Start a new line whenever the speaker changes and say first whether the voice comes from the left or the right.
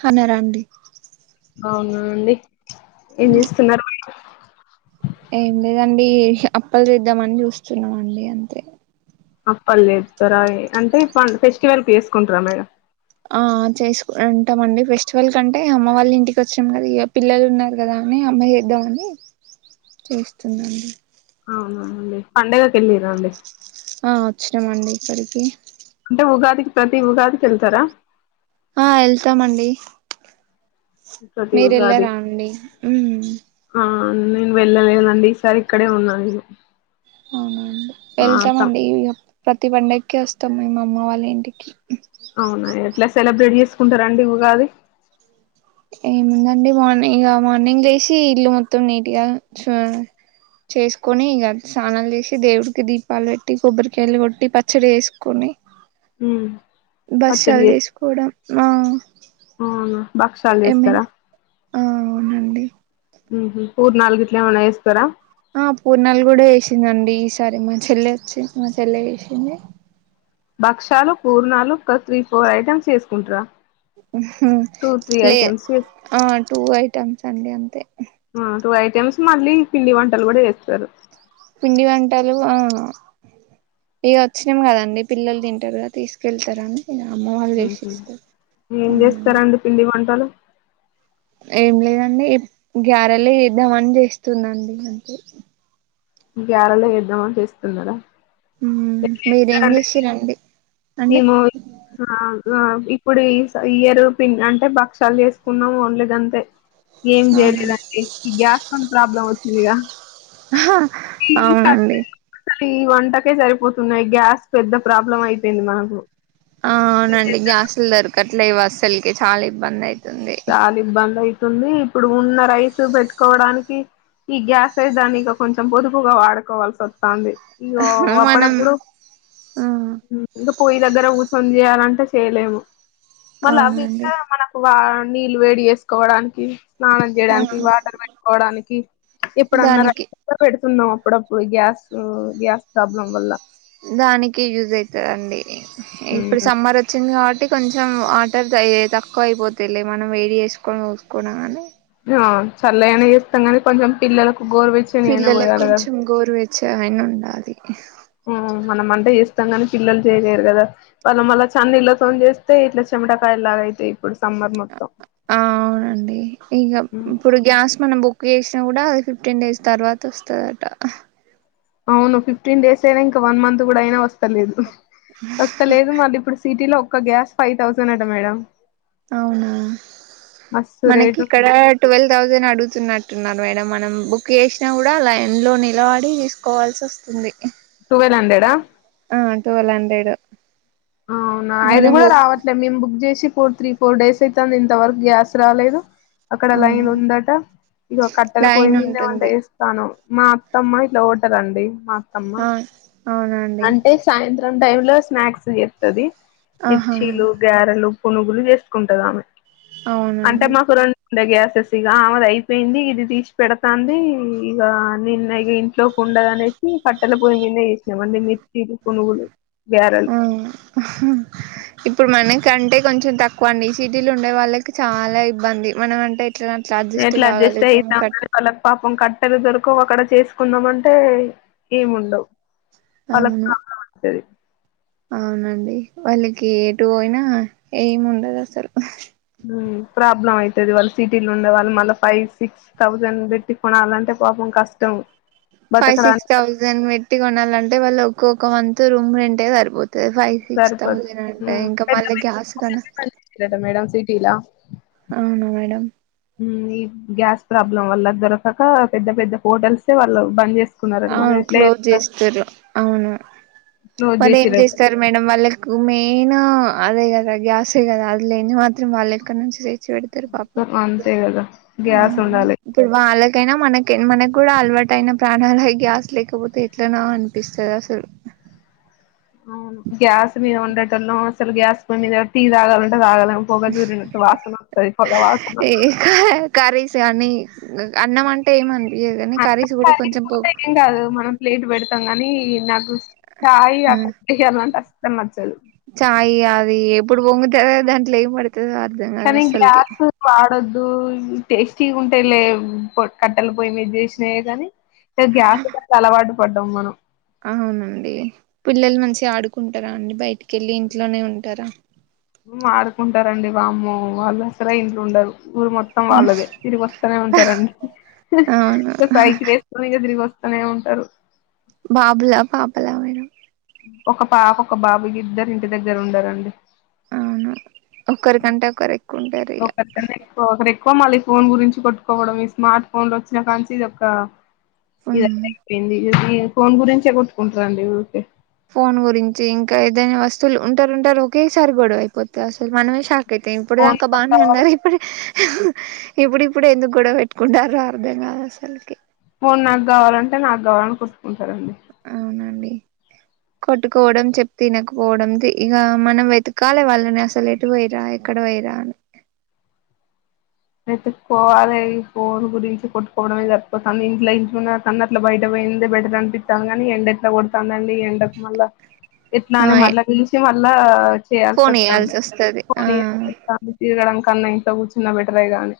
right: హనరండి
left: అవునా అండి ఏం చేస్తున్నారు మీరు
right: ఏం లేదండి అప్పలు చేద్దామని చూస్తున్నామాండీ అంతే
left: అప్పలు చెతారయి అంటే ప ఫెస్టివల్ కి వేసుకుంటారా మేడం
right: ఆ చేసుకు అంటామండి ఫెస్టివల్ కంటే అమ్మ వాళ్ళ ఇంటికి వచ్చినాం కదా ఇగ పిల్లలు ఉన్నారు కదా అని అమ్మె చేద్దామని చేస్తున్నమండి
left: అవునఅండి పండగకి వెళ్ళిరా అండి
right: ఆ వచ్చినామండి ఇక్కడికి
left: అంటే ఉగాదికి ప్రతి ఉగాదికెళ్తారా
right: ఆ ఎళ్తామండి
left: ప్రతి
right: మీరు
left: ఉగాది
right: ఎళ్ళారా అండి
left: ఆ నేను వెళ్ళలేనండి ఈసారి ఇక్కడే ఉన్నా అండి
right: అవునండి వెళ్తామండి ఇ ఓ ప్రతి పండగకి వస్తాము మేం మా అమ్మ వాళ్ళ ఇంటికి
left: అవునా ఎట్లా సెలబ్రేట్ చేసుకుంటారండి ఉగాది
right: ఏముందండి మార్నింగ్ ఇగ మార్నింగ్ లేసి ఇల్లు మొత్తం నీట్గా చు చేసుకొని ఇగ స్నానాలు చేసి దేవుడికి దీపాలు పెట్టి కొబ్బరికాయలు కొట్టి పచ్చడి చెసుకొని
left: హు
right: బక్షలు చేసుకోవడం ఆ
left: అవునా భక్షాలు చేస్తారా
right: ఏమైనా ఆ అవునండి
left: మ్ హు పూర్ణలు గిట్ల ఏమన్నా చేస్తర
right: ఆ పూర్ణాలు కూడా వేసిందండి ఈసారి మా చెల్లె వచ్చి మా చెల్లె చెసింది
left: భక్ష్యాలు పూర్ణాలు క త్రీ ఫోర్ ఐటెమ్స్ చేసుకుంట్రా
right: లే ఆ టూ ఐటమ్స్ అండి అంతే
left: స్ మళ్ళీ పిండి వంటలు కూడా చెస్తారు
right: పిండి వంటలు ఆ ఇగ వచ్చినాం కదండి పిల్లలు తింటారుగ తీసుకెళ్తారు అని
left: మ్ హు ఏం
right: అవునండి
left: చేస్తారండి పిండి వంటలు
right: ఏం లేదండి గ్యారెలే చెద్దమని చేస్తుందండి అంతే
left: గ్యారలే ఇద్దామని చెస్తున్నారా
right: మ్ మీరేం చేసిరండి అండి
left: మీము ఆ ఆ ఇప్పుడు ఈ ఇయరు పిం అంటే భక్షలు చేసుకున్నాం ఓన్లీ గంతే ఏం చేయలేదండి ఈ గ్యాస్ తోని ప్రాబ్లం వచ్ లిగా
right: ఆ అవునండి
left: అసలు ఈ వంటకే సరిపోతున్నాయి గ్యాస్ పెద్ద ప్రాబ్లం అయి పింది మాకు
right: ఆ అవునండి గ్యాస్ ఇల్లరు కాట్లేవ్ అస్సకే చాలా ఇబ్బంది అయి
left: చాలిబ్బందయి ఇప్పుడు ఉన్న రైస్ పెట్టుకోవడానికి ఈ గ్యాస్ అయితే దాన్ని ఇక కొంచెం పొదుపుగా వాడుకోవాల్సి వస్తది ఇయ్యో
right: మనం
left: అప్పుడప్పుడు
right: ఆ
left: ఇంకా పొయ్యి దగ్గర కు పనీచేయాలంటే చేయలేము మళ్ళ
right: అవునండి
left: అవికా మనకు వా నీళ్ళు వేడి చేసుకోవడానికి స్నానం
right: ఆ
left: చేయడానికి వాటర్ పెట్టుకోవడానికి ఇప్పుడున్న
right: దానికి
left: పె ఉన్నాం అప్పుడప్పుడు గ్యాస్ గ్యాస్ ప్రాబ్లం వల్ల
right: దానికి యూజ అయితదండి ఇప్పుడు సమ్మర్ వచ్చింది కాబట్టి కొంచెం వాటర్ తక్కువ అయిపోతులే మనం వేడి చేసుకొని చూసుకోవడం కానీ
left: చల్లయి అయినా చేస్తాం కానీ కొంచెం పిల్లలకు గోరు వెచ్చని అయిన పోయాలి కదా
right: సెవెన్ ఉండది
left: మనం అంటే చేస్తా మంగాని పిల్లలు చేయలేరు కదా వాళ్ళం మళ్ళ చల్ల నీళ్లతోని చేస్తే ఇట్లా చెమటకాయలు లాగా అయితాయి ఇప్పుడు సమ్మర్ మొత్తం
right: ఆ అవునండి ఇక ఇప్పుడు గ్యాస్ మనం బుక్ చేసి కూడా ఫిఫ్టీన్ డేస్ తర్వాత వస్తదట
left: అవును ఫిఫ్టీన్ డేస్ అయినా ఇంకా వన్ మంత్ కూడా అయినా వస్తలేదు వస్తలేదు మళ్ళీ ఇప్పుడు సిటీలో ఒక గ్యాస్ ఫైవ్ థౌజండ్ అంట మేడం
right: అవునా
left: మస్తు
right: మనకి
left: రేటు
right: ఇక్కడ ట్వెల్వ్ థౌసండ్ అడుగుతున్నట్టున్నారు మేడం మనం బుక్ చేసినా కూడా లైన్ లో నిలబడి తీసుకోవాల్సి వస్తుంది
left: హండ్రెడ్ ఆ
right: ఆ ట్వల్ హండ్రెడ్
left: అవునా అది కూడా
right: మనము
left: రావట్లేదు మేము బుక్ చేసి ఫోర్ త్రీ ఫోర్ డేస్ అయితుంది ఇంతవరకు గ్యాస్ రాలేదు అక్కడ లైన్
right: అవును
left: ఉందట ఇక కట్టెల పొయ్యి
right: లైన్
left: మీదనే వంట
right: ఉంటుంది
left: చేస్తాను మా అత్తమ్మ ఇట్ల ఓటరు అండి మా అమ్మ
right: ఆ అవునండి
left: అంటే సాయంత్రం టైమ్ లో స్నాక్స్ చేత్తది
right: ఆహా
left: మిర్చిలు గారెలు పునుగులు చేసుకుంటది ఆమె
right: అవునండి
left: ఇ గ్యాసెస్ ఇక ఆమెది అయిపోయింది ఇది తీసి పెడతంది ఇక నిన్న ఇక ఇంట్లోకి ఉండదు అనేసి కట్టెల పొంగింది ఏమన్నా తినని ఇంకా పునుగులు గారెలు
right: ఉమ్ ఇప్పుడు మన కంటే కొంచెం తక్కువ అండి. సిటీలుండే వాళ్ళకి చాలా ఇబ్బంది. మనమంటే,
left: ఎట్లా అడ్జెస్ట్ అయినా [unintelligible] పాపం కట్. పెద్దగా దొరకవు. అక్కడ చేసుకుందాం అంటే ఏముండవు. పలక్
right: అవును
left: లో ఉన్నమంటది.
right: అవునండి. వాళ్ళకి ఎటు పోయినా ఏమి ఉండదసలు.
left: ఊ ప్రాబ్లం అవుతది. వాళ్ళు సిటీలో ఉండే వాళ్ళు మళ్ళా ఫైవ్ సిక్స్ థౌజండ్ పెట్టి కొనాలంటే పాపం కష్టం.
right: ఫైవ్ సిక్స్
left: బతకడానికి
right: థౌజండ్ బెట్టి కొనాలంటే వాళ్ళోక్. కోక మంత్ రూమ్ రెంటే సరిపోత్. కే ఫైవ్ సిక్స్
left: సరిపోదు
right: థౌసడ్ అంటే ఇంక
left: పెద్ద
right: మళ్ళి గ్యాస్ గాన.
left: శీలా.
right: అవునా మేడం.
left: ఊ ఈ గ్యాస్ ప్రాబ్లం వల్ల దొరకక పెద్ద పెద్ద హోటల్సే వాళ్ళు బంద్ చేస్.
right: అవును క్లోజ్ చేస్తరు. అవును,
left: క్లోజ్
right: మరి ఏం
left: చేసిరట
right: చేస్తరు మేడం వాళ్ళకు మెయినూ. అదే కదా గ్యాసే కదా అది లేని మాత్రం వాళ్ళెకడ్నుంచి చేచ్. చ్చి పెడతరు. పాపం,
left: అంతే కదా
right: ఊ
left: గ్యాస్ ఉండాలి
right: ఇప్పుడు వాళ్ళక్. కైన మనకెం మనకు కూడా అలవాటైన ప్రాణాలై. గ్యాస్ లేకపోతే ఎట్లనా అనిపిస్తది. అసలు.
left: అవును గ్యాస్ మీద వందటంలో అసలు గ్యాస్ పొయి మీద టీ తాగాలంటే తాగలెం. పొగ దూరినట్టు వాసన తడిపొగ వాసన.
right: తే అని అన్నం అంటే ఏముంద్.
left: అట్లా పడేసుకుంటే ఏం కాదు మనం ప్లేట్ పెడతాం కాని నాకు సి. సాయి అక్క ఇక ఏమన్న అంటే అస్. సమ్మాచాలు.
right: చాయ్ ఇగ అది ఎప్పుడు పొంగుతదా దాంట్లో ఏం పడుతుంది. కదా అర్ధంగాద్ అసల్కి.
left: డొద్దు టేస్టీ ఉంటాయిలేవు, కొట్ కట్టెల పొయ్యి మీద చేసినాయే గానీ. టే గ్యాస్ తో చాలా అలవాటు. పడ్డం మనం.
right: అవునండి. పిల్లలు మంచిగ ఆడుకుంటరా అండి బయటికి. కెళ్ళి ఇంట్లోనే ఉంటారా.
left: ఊ ఆడుకుంటారండి వామ్మో వాళ్ళు అసల ఇంట్లో ఉండరు. ఊరు మొత్తం వాళ్ళదే, తిరిగి వస్తనే ఉంటారండి.
right: అవును
left: ఒక్ సైకిల్ వేసుకొని ఇక తిరిగొస్త్. అనే ఉంటారు.
right: బాబులా పాపలా మేడం.
left: ఒక పాప ఒక బాబు గిద్దరు ఇంటి దగ్గర ఉండరండి.
right: అవును ఒకరి కంటే ఒకరు ఎక్కువ ఉంటారు ఇగ.
left: ఒకరికన్నా ఎక్కువ ఒకరు ఎక్కువ మళ్ళీ ఫోన్ గురించి కొట్టుకోవడం ఈ స్మార్ట్ ఫోన్ లో వచ్చినా కాంచి ఇది ఒక్క ఇది
right: హ్మ్.
left: ఏంది ఇది ఫోన్ గురించే కొట్టుకుంటారండి ఊకే
right: ఫోన్ గురించి ఇంకా ఏదైనా వస్తువులు ఉంటారుంటారు ఒకేసారి గొడవ అయిపోతే అసలు మనమే షాక్ అయితాం ఇప్పుడు
left: ఫోన్
right: దాక
left: నాకు
right: బాగానే
left: కావాలి
right: ఉన్నారు ఇప్పుడు ఇప్పుడుప్పుడు ఎందుకు గొడ పెట్టుకుంటారో అర్ధం కాదు అసలుకి
left: ఫోన్ నాకు కావాలంటే నాకు కావాలని కుట్టుకుంటారండి
right: అవునండి కొట్టుకోవడం చెప్తే వినకపోవడం ఇగ మనం వెతకాలి వాళ్ళని అసలు ఎటు పోయిరా ఎక్కడ పోయిరా అని.
left: వెతుక్కోవాలే ఈ ఫోన్ గురించి కొట్టుకోవడమే జరిపోతాంది ఇంట్ల ఇంట్లో ఉన్నే కన్నా అట్లా బయట పోయిందే బెటర్ అనిపితాంది కాని ఈ ఎండ ఎట్లా కొడుతాంది అండి ఈ ఎండకు మళ్ళ ఎట్లా అని
right: ఆ
left: మళ్ళా పిలిసి మళ్ళా చేయాల్సి
right: ఫోన్
left: వస్తాంది
right: వస్తది ఆ
left: పోనిలే ప్రస్తుతానికి ఇక్కడ కన్నా ఇంట్లో కూర్చున్న బె వెయ్యి గానీ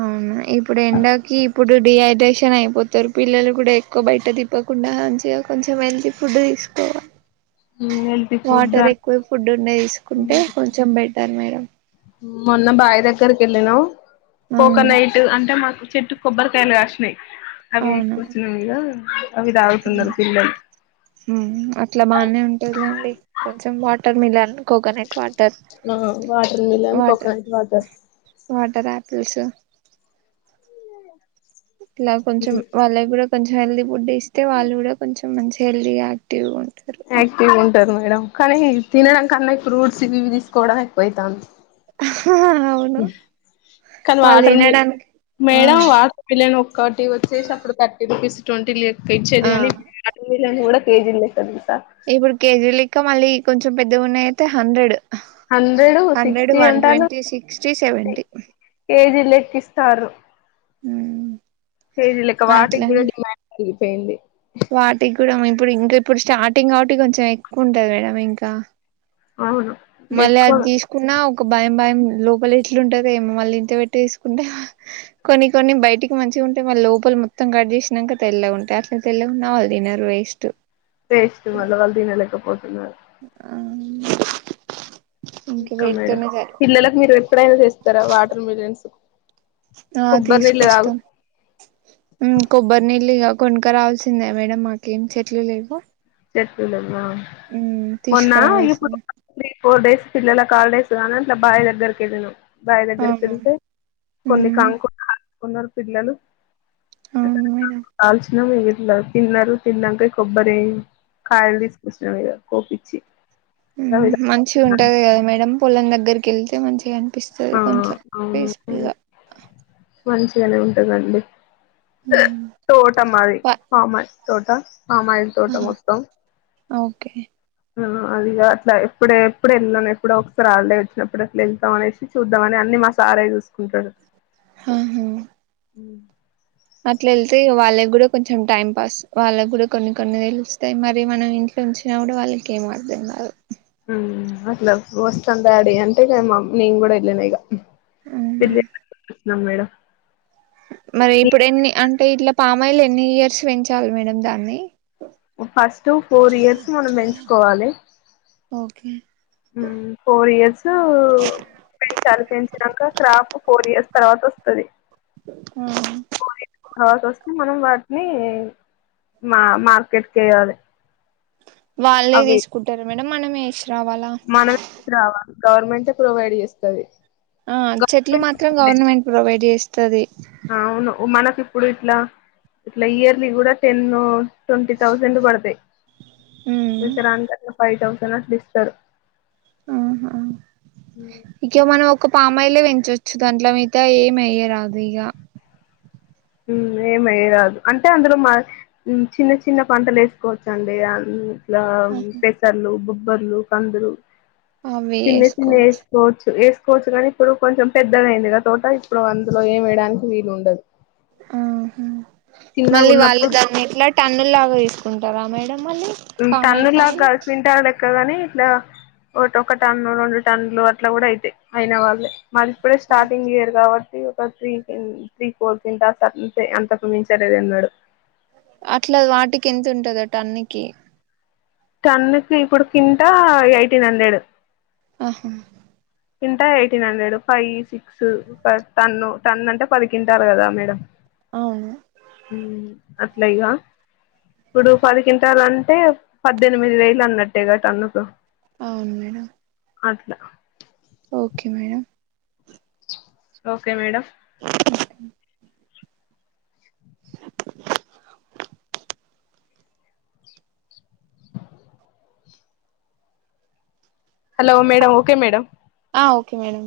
right: అవునా ఇప్పుడు ఎండాకి ఇప్పుడు డిహైడ్రేషన్ అయిపోతారు పిల్లలు కూడా ఎక్కువ బయట తిప్పకుండా మంచిగా కొంచెం హెల్తీ ఫుడ్ తీసుకోవాలి.
left: హ్మ్మ్ హెల్తీ ఫుడ్
right: న్న తీసుకుంటే
left: అ
right: కొంచెం బెటర్ మేడం
left: మొన్న బాయి దగ్గరికి వెళ్లినం
right: ఆ
left: కోకోనైట్ అంటే మాకు చెట్టు కొబ్బరికాయలు కాస్ అవి తీస్కుచ్చినం ఇగ అవి తాగుతున్నారు పిల్లలు
right: హ్మ్మ్ అట్లా బానే ఉంటేలేండి కొంచెం వా [unintelligible]
left: ఆ వాటర్ మలన్ కోకనట్ వాటర్
right: తెలుస ఇలా కొంచెం వాళ్ళయి కూడా కొంచం హెల్తీ ఫుడ్ ఇస్తే వాళ్ళు కూడా కొంచెం మంచి గా హెల్తీ గా యాక్టివ్గా ఉన్
left: యాక్టివ్ ఉంటారు మేడం కానీ తినడం కన్నా ఫ్రూట్స్ గివి తీసుకోవడం ఎక్కువయితాంది
right: అవును
left: కానీ
right: వాళ్ళు
left: వాటర్
right: తినడానికి ఆ
left: మేడం [unintelligible] థర్టీ వచ్చేసి అప్పుడు థర్టీ రూపీస్ ట్వంటీ లే ఇచ్చేది
right: ఆ
left: గాని నేను కూడా కేజిల్లేక్కనే తీస్
right: ఇప్పుడు కేజీ లే ఇంకా మళ్ళీ కొంచెం పెద్దగా ఉన్నాయి అయితే hundred
left: hundred
right: hundred
left: sixty
right: one
left: అంటాను
right: ట్వంటీ సిక్స్టీ
left: కె
right: సెవెంటీ
left: కేజీ లే కిిస్తారు
right: ఉ
left: కేజీ లక వాటికి కూడా డిమాడ్ ఉ న్ పోయింది
right: ఇపుడేమో ఇప్పుడు ఇంకా ఇప్పుడు స్టార్టింగ్ గావటి కొంచెం ఎక్కువ ఉంటది గదా ఇంకా
left: అవును
right: మళ్
left: ఇంకెక్కువ
right: అది తీసుకున్నా ఒక భయం భయం లోపల ఎట్లు ఉంటందో ఏమో మళ్ళ ఇంత పెట్టి వేసుకుంటే కొన్ని కొన్ని బయటికి మంచిగా ఉంటే మళ్ళీ లోపల మొత్తం కట్ చేసినాక తెల్లగా ఉంటాయి అట్లా తెల్లగా ఉన్నా వాళ్ళు తి నర్ వేస్ట్
left: వేస్ట్ మల వల్దీనలేక పోతున్నారు
right: ఆ వును
left: ఇంకా మేడం పిల్లలకు మీరు ఎప్పుడైనా చేస్తారా వాటర్ మిలన్స్
right: ఆ
left: కొబ్బరి నీళ్ళు తాగు
right: తీసుకొస్తాం ఉమ్ కొబ్బరి నీల్ ఇగ కొనుక రావాల్సిందే మేడం మాకేం చెట్లు లేవు
left: చెట్ లేవ్ ఆ
right: ఉమ్
left: మొన్న ఇప్పుడ్
right: తీసుకురావాల్సిందే
left: [inaudible] ఫోర్ డేస్ పిల్లాలకా ల్డేస్ కాను అట్లా బాయ్ దగ్గరికి వెళ్నామ్ బాయ్
right: అవునా
left: దగ్గరికేళ్తే కొన్ని
right: ఉమ్
left: కాంకు ఉన్నారు పిల్లలు
right: అవును మేడం
left: కాల్చనామ్ ఇంగ ఇగ తిన్నారు తిన్నాంక కొబ్బరీ ఏ కాయల్ తీసుకొచ్చినగద కోపి చ్చి
right: ఉమ్ మంచి గ ఉంటది కదా మేడం పొలం దగ్గరికి వెళ్తే మంచిగానీ
left: ఆ
right: పిస్తది కొంచెం పీ
left: అవును
right: స్ఫుల్గా
left: మంచిగానే ఉంటుందండి తోట మాది ఫామస్ తో టా ఆమయిల్ తోట మొత్తం
right: ఓకే
left: అదిగా అట్లా ఎప్పుడ ఎప్పుడు వెళ్తాను ఎప్పుడో ఒకసారి హాల్ డే వచ్చినప్పుడు అట్లా వెళ్తాం అనేసి చూద్దామ అని అన్ని మా సారే చూసుకుంటాడు
right: ఆహా అట్లా వెళ్తే వాళ్ళకి కూడా కొంచెం టైం పాస్ వాళ్ళకి కూడా కొన్ని కొన్ని తెలుస్తాయి మరి మనం ఇంట్లో ఉంచినా కూడా వాళ్ళకి ఏం అంతేంగా దు
left: మట్ల వస్తాం డాడీ అంటేగామా నేను కూడా వెళ్ళిన ఇక ఇడ్లీ క్ ఆ మేడం
right: మరి ఇప్పుడు ఎన్ని అంటే ఇట్లా పామాయిలు ఎన్ని ఇయర్స్ పెంచాలి మేడం దాన్ని
left: ఫస్ట్ ఫోర్ ఇయర్స్ మనం పెంచుకోవాలి
right: ఓకే
left: ఫోర్ ఇయర్స్ పెంచాలి పెంచినాక క్రాఫ ఫోర్ ఇయర్స్ తర్వాత వస్తది
right: ఆ
left: తర్వాత వస్తే మనం వాటిని మా మార్కెట్కి వేయాలి
right: వాళ్ళే తీసుకుంటారు మేడం మనమే రావాలా
left: గవర్నమెంట్ ప్రొవైడ్ చేస్తది
right: ఆ చెట్లు మాత్రం గవర్నమెంట్ ప్రొవైడ్ చేస్త తది
left: అవును మనకి ఇప్పుడు ఇట్లా ఇట్లా ఇయర్లీ కూడా టెన్ ట్వంటీ థౌసండ్ పడతాయి ఇతరాంత ఫైవ్ థౌసండ్ స్తారు
right: ఆహ ఇవ మ [inaudible] ఒక పామాయిలే పెంచవచ్చు దాంట్లో మీగత ఏమి వెయ్యరా ఇంకా
left: ఏమయ్యరాదు అంటే అందులో మా చిన్న చిన్న పంటలు వేసుకోవచ్చండి అ ఫ చల్లు [inaudible] బర్లు కందులు
right: అవి
left: చిన్ని చిన్నియి
right: వేసుకోవచ్చు
left: వేసుకోవచ్చు కోవచ్చు కాని ఇప్పుడు కొంచెం పెద్దదయింది గా తోట ఇప్పుడు అందులో ఏం వేయడానికి వీలు ఉండదు
right: ఆహా
left: చిన్నగా
right: మళ్ళీ వాళ్ళు
left: ఉన్నప్పుడు
right: దాన్ని ఇట్లా టన్ను లాగా వేసుకుంటారు రామేడం
left: టన్నులా క్యింటల్ లెక్క ని ఇట్లా ఒకక్క టన్ను రెండు టన్లు అట్లా కూడా అయితాయి అయిన వాళ్ళే మాది ఇప్పుడే స్టార్టింగ్ ఇయర్ కాబట్టి ఒక త్రీ కి త్రీ ఫోర్ కింటాలు తగ్గుతాయి అంతకు మించి ఎన్నాడు
right: అట్లా వాటికి ఎంత ఉంటంది అట టన్నుకి
left: టన్నుకి ఇప్పుడు కింట ఎయిటీన్ హండ్రెడ్
right: ఆహా
left: కింట eighteen hundred five six ton ton అంటే పది కింటాలుి కదా మేడం
right: అవును
left: అట్లా ఇగా ఇప్పుడు పది క్వింటాళ్లు అంటే పద్దెనిమిది వేలు అన్నట్టే గ టన్నుకు
right: అవును మేడం
left: అట్లా
right: okay madam
left: okay madam hello madam okay madam
right: ఆ ఓకే మేడం